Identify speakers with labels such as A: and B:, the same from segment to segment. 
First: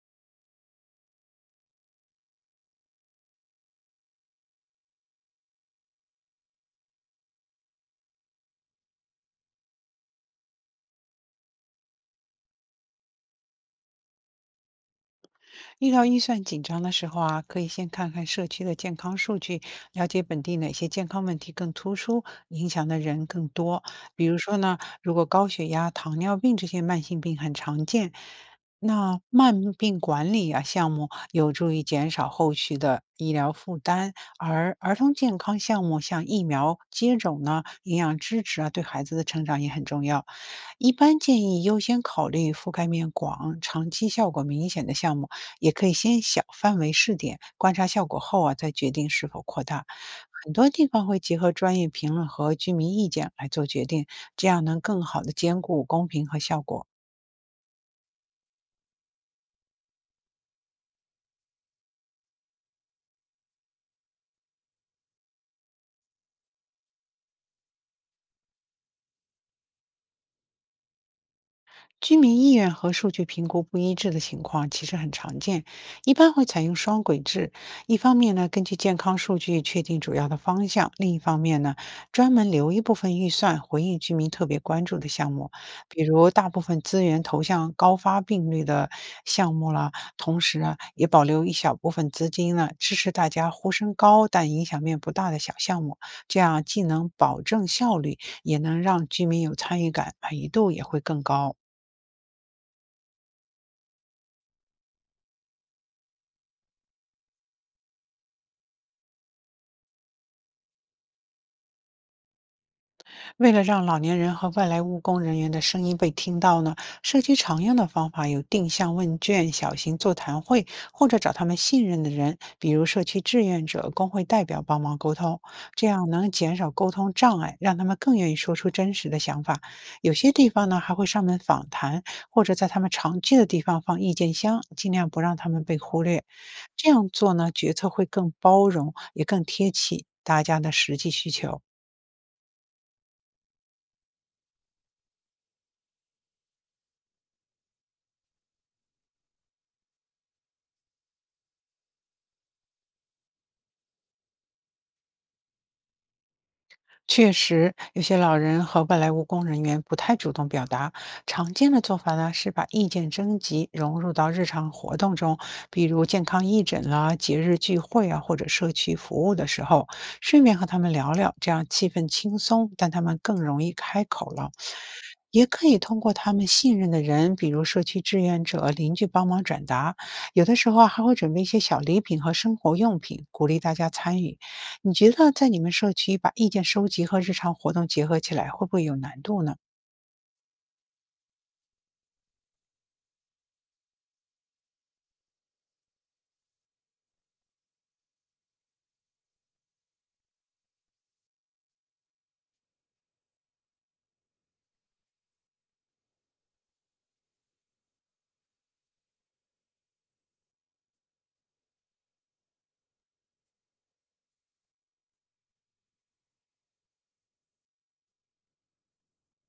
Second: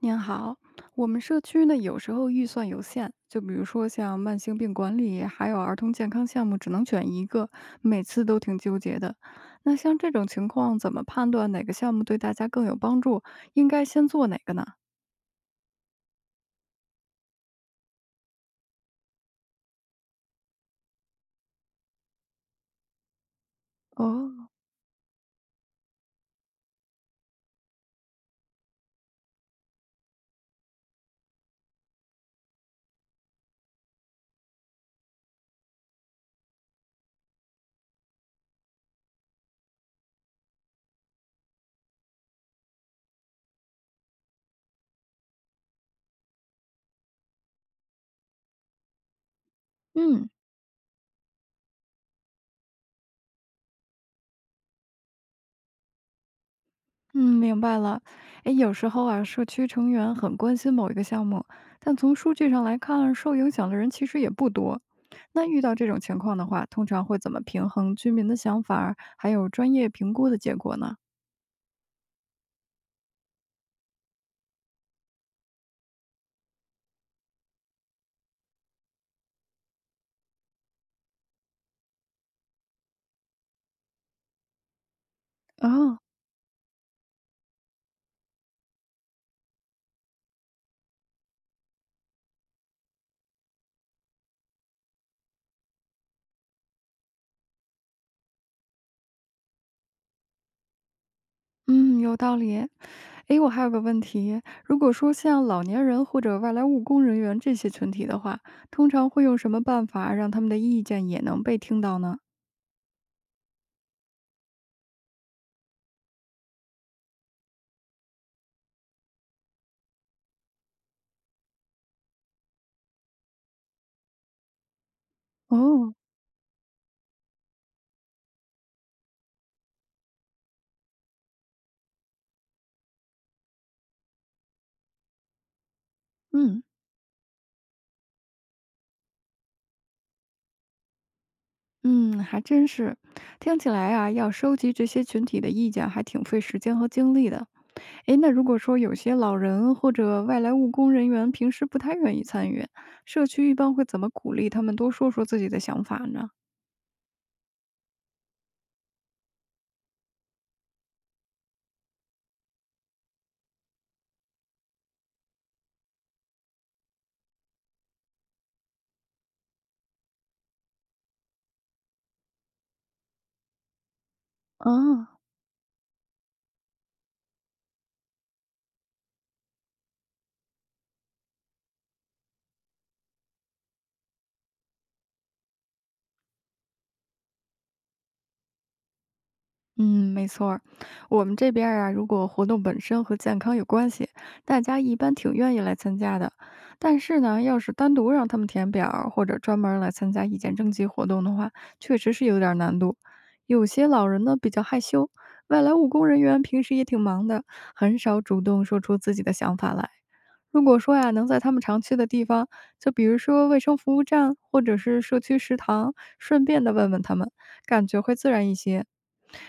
A: 您好，我们社区呢有时候预算有限，就比如说像慢性病管理，还有儿童健康项目，只能选一个，每次都挺纠结的。那像这种情况，怎么判断哪个项目对大家更有帮助？应该先做哪个呢？
B: 遇到预算紧张的时候啊，可以先看看社区的健康数据，了解本地哪些健康问题更突出，影响的人更多。比如
A: 哦，
B: 说呢，如果高血压、糖尿病这些慢性病很常见，那慢病管理啊项目有助于减少后续的医疗负担，而儿童健康项目像疫苗接种呢、营养支持啊，对孩子的成长也很重要。一般建议优先考虑覆盖面广、长期效果明显的项目，也可以先小范围试点，观察效果后啊，再决定是否扩大。
A: 嗯
B: 很多地方会结合专业评论和居民意见来做决定，这样能更好的兼顾公平和效果。
A: 嗯，明白了。诶，有时候啊，社区成员很关心某一个项目，但从数据上来看，受影响的人其实也不多。那遇到这种情况的话，通常会怎么平衡居民的想法儿还有专业评估的结果呢？
B: 居民意愿和数据评估不一致的情况其实很常见，一般会采用双轨制。一方面呢，根据健康数据确定主要的方向；另一方面呢，专门留一部分预算回应居民特别关注的项目，
A: 哦，
B: 比如大部分资源投向高发病率的项目了。同时啊，也保留一小部分资金呢，支持大家呼声高但影响面不大的小项目。这样既能保证效率，也能让居民有参与感，满意度也会更高。
A: 嗯，有道理。诶，我还有个问题，如果说像老年人或者外来务工人员这些群体的话，通常会用什么办法让他们的意见也能被听到呢？
B: 为了让老年人和外来务工人员的声音被听到呢，社区常用的方法有定向问卷、小型座谈会，或者找他们信任的人，比如社区志愿者、工会代表帮忙沟通，这
A: 哦，
B: 样能减少沟通障碍，让他们更愿意说出真实的想法。有些地方呢还会上门访谈，或者在他们常去的地方放意见箱，尽量不让他们被忽略。
A: 嗯
B: 这样做呢，决策会更包容，也更贴切大家的实际需求。
A: 嗯，还真是。听起来啊，要收集这些群体的意见还挺费时间和精力的。诶，那如果说有些老人或者外来务工人员平时不太愿意参与，社区一般会怎么鼓励他们多说说自己的想法呢？
B: 确实，有些老人和外来务工人员不太主动表达。常见的做法呢，是把意见征集融入到日常活动中，比如健康义诊啦、节日聚会啊，或者社区服务的时候，顺便和他们聊聊，这样气氛轻松，但他们更容易开口了。
A: 啊。
B: 也可以通过他们信任的人，比如社区志愿者、邻居帮忙转达，有的时候啊还会准备一些小礼品和生活用品，鼓励大家参与。你觉得在你们社区把意见收集和日常活动结合起来，会不会有难度呢？
A: 嗯，没错儿，我们这边儿啊，如果活动本身和健康有关系，大家一般挺愿意来参加的。但是呢，要是单独让他们填表儿或者专门儿来参加意见征集活动的话，确实是有点儿难度。有些老人呢比较害羞，外来务工人员平时也挺忙的，很少主动说出自己的想法来。如果说呀，能在他们常去的地方，就比如说卫生服务站或者是社区食堂，顺便的问问他们，感觉会自然一些。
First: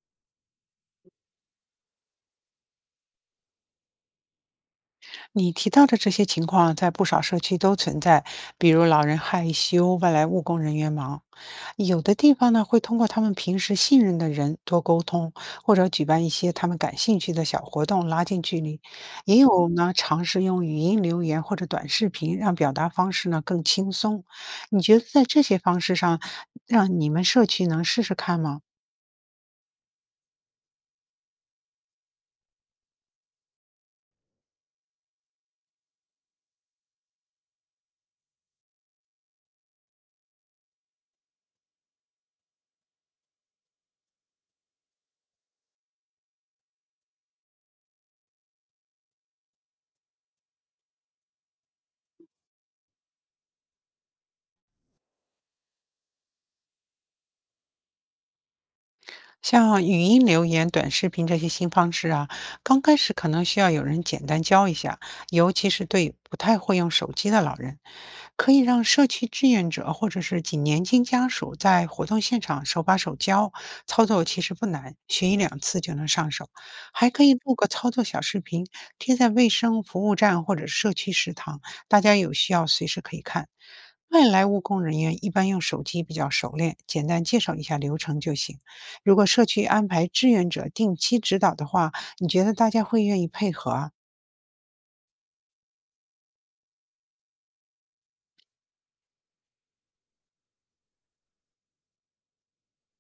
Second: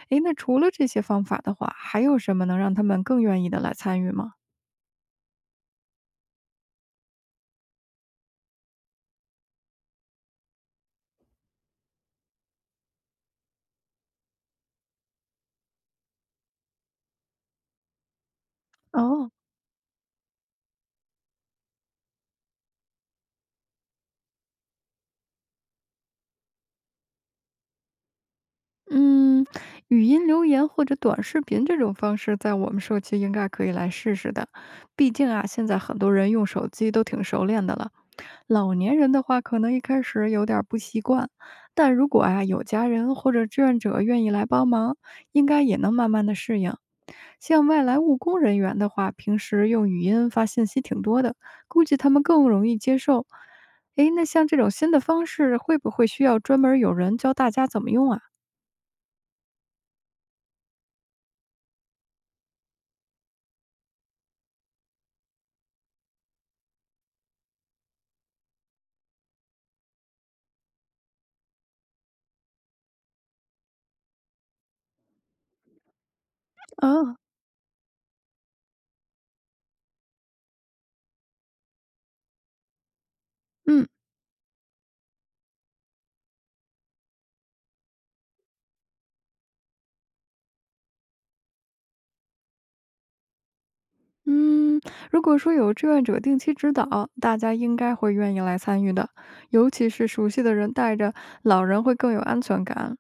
A: 诶，那除了这些方法的话，还有什么能让他们更愿意的来参与吗？
B: 你提到的这些情况在不少社区都存在，比如老人害羞、外来务工人员忙。有的地方呢，会通过他们平时信任的人多沟通，或者举办一些他们感兴趣的小活动，拉近距离。
A: 哦，
B: 也有呢，尝试用语音留言或者短视频，让表达方式呢更轻松。你觉得在这些方式上，让你们社区能试试看吗？
A: 嗯，语音留言或者短视频这种方式，在我们社区应该可以来试试的。毕竟啊，现在很多人用手机都挺熟练的了，老年人的话，可能一开始有点儿不习惯，但如果啊有家人或者志愿者愿意来帮忙，应该也能慢慢的适应。像外来务工人员的话，平时用语音发信息挺多的，估计他们更容易接受。诶，那像这种新的方式，会不会需要专门儿有人教大家怎么用啊？
B: 像语音留言、短视频这些新方式啊，刚开始可能需要有人简单教一下，尤其是对不太会用手机的老人，可以让社区志愿者或者是请年轻家属在活动现场手把手教，操作其实不难，学一两次就能上手。还
A: 啊，
B: 可以录个操作小视频，贴在卫生服务站或者社区食堂，大家有需要随时可以看。
A: 嗯。
B: 外来务工人员一般用手机比较熟练，简单介绍一下流程就行。如果社区安排志愿者定期指导的话，你觉得大家会愿意配合啊？
A: 嗯，如果说有志愿者定期指导，大家应该会愿意来参与的，尤其是熟悉的人带着，老人会更有安全感。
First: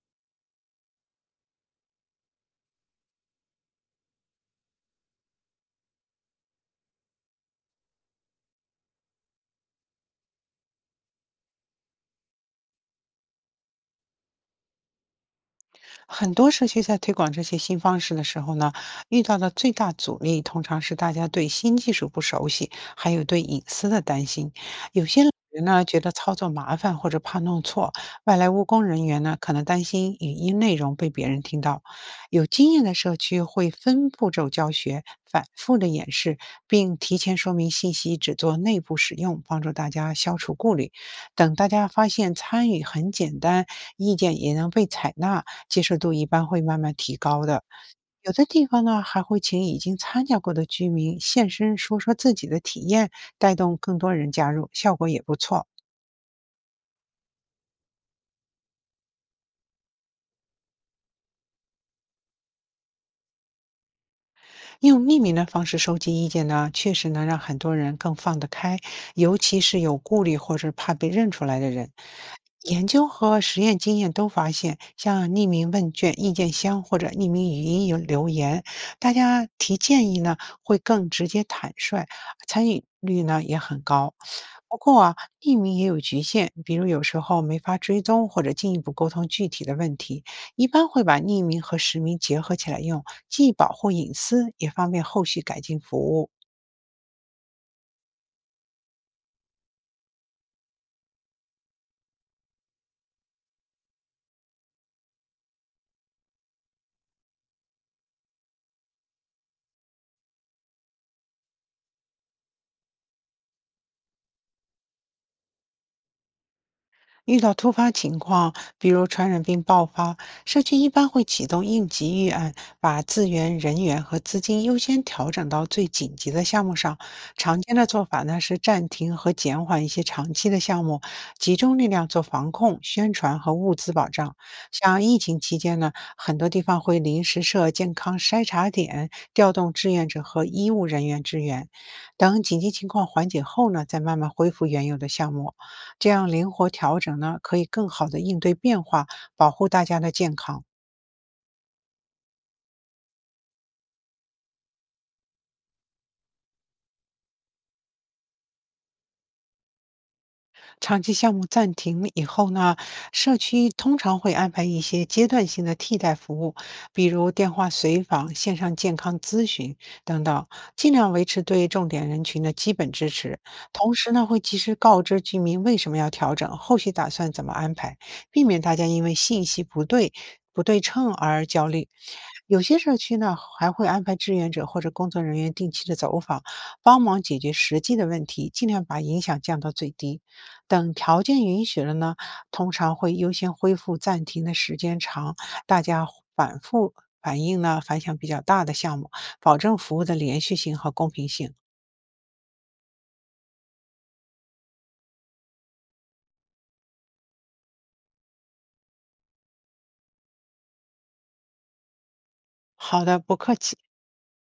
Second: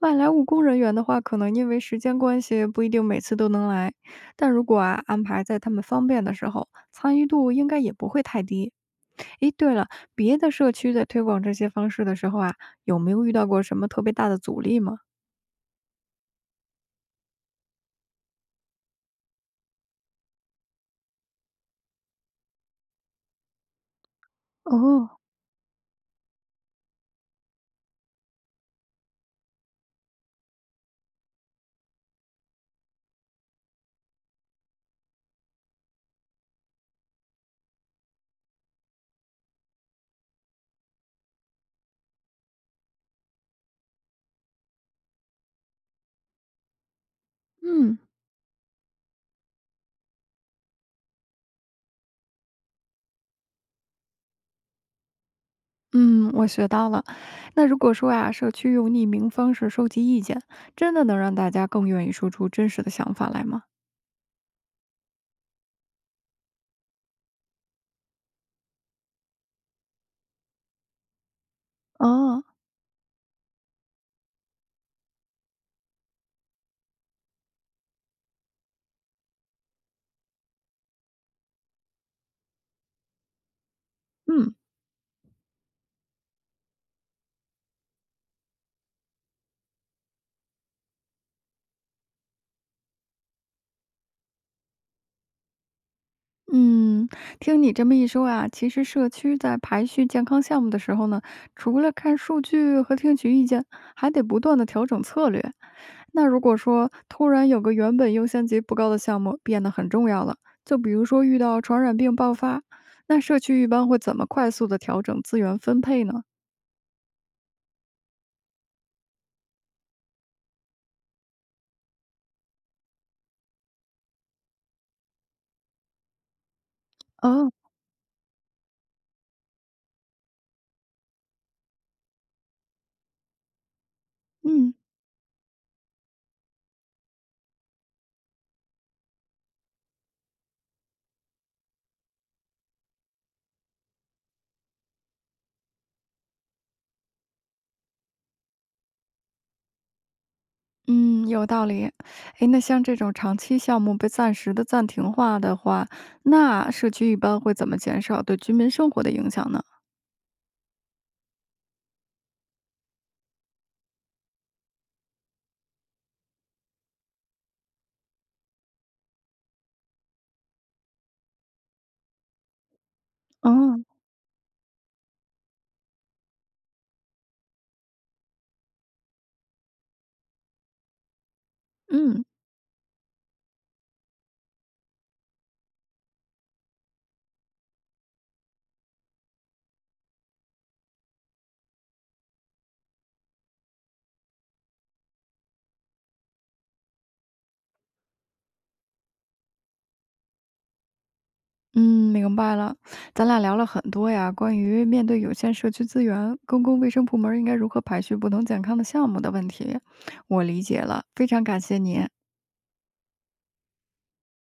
A: 外来务工人员的话，可能因为时间关系，不一定每次都能来，但如果啊安排在他们方便的时候，参与度应该也不会太低。诶，对了，别的社区在推广这些方式的时候啊，有没有遇到过什么特别大的阻力吗？
B: 很多社区在推广这些新方式的时候呢，遇到的最大阻力通常是大家对新技术不熟悉，还有对隐私的担心。有
A: 哦，
B: 些老人呢觉得操作麻烦或者怕弄错，外来务工人员呢可能担心语音内容被别人听到。有经验的社区会分步骤教学，反复的演示，并提前说明信息只做内部使用，帮助大家消除顾虑。等大家发现参与很简单，意见也能被采纳。接受度一般会慢慢提高的。
A: 嗯。
B: 有的地方呢，还会请已经参加过的居民现身说说自己的体验，带动更多人加入，效果也不错。
A: 嗯，我学到了。那如果说呀，社区用匿名方式收集意见，真的能让大家更愿意说出真实的想法来吗？
B: 用匿名的方式收集意见呢，确实能让很多人更放得开，尤其是有顾虑或者怕被认出来的人。
A: 哦，
B: 研究和实验经验都发现，像匿名问卷、意见箱或者匿名语音有留言，大家提建议呢会更直接坦率，参与率呢也很高。
A: 嗯
B: 不过啊，匿名也有局限，比如有时候没法追踪或者进一步沟通具体的问题，一般会把匿名和实名结合起来用。既保护隐私，也方便后续改进服务。
A: 嗯，听你这么一说啊，其实社区在排序健康项目的时候呢，除了看数据和听取意见，还得不断的调整策略。那如果说突然有个原本优先级不高的项目变得很重要了，就比如说遇到传染病爆发，那社区一般会怎么快速的调整资源分配呢？
B: 遇到突发情况，比如传染病爆发，社区一般会启动应急预案，把资源、人员和资金优先调整到最紧急的项目上。
A: 哦，
B: 常见的做法呢是暂停和减缓一些长期的项目，集中力量做防控、宣传和物资保障。
A: 嗯。
B: 像疫情期间呢，很多地方会临时设健康筛查点，调动志愿者和医务人员支援。等紧急情况缓解后呢，再慢慢恢复原有的项目。这样灵活调整呢，可以更好的应对变化，保护大家的健康。
A: 嗯，有道理。诶，那像这种长期项目被暂时的暂停化的话，那社区一般会怎么减少对居民生活的影响呢？
B: 长期项目暂停以后呢，社区通常会安排一些阶段性的替代服务，比如电话随访、线上健康咨询等等，尽量维持对重点人群的基本支持。
A: 哦，
B: 同时呢，会及时告知居民为什么要调整，后续打算怎么安排，避免大家因为信息不对称而焦虑，
A: 嗯
B: 有些社区呢还会安排志愿者或者工作人员定期的走访，帮忙解决实际的问题，尽量把影响降到最低。等条件允许了呢，通常会优先恢复暂停的时间长，大家反复反映呢反响比较大的项目，保证服务的连续性和公平性。
A: 嗯，明白了。咱俩聊了很多呀，关于面对有限社区资源，公共卫生部门应该如何排序不同健康的项目的问题，我理解了，非常感谢您。
B: 好的，不客气。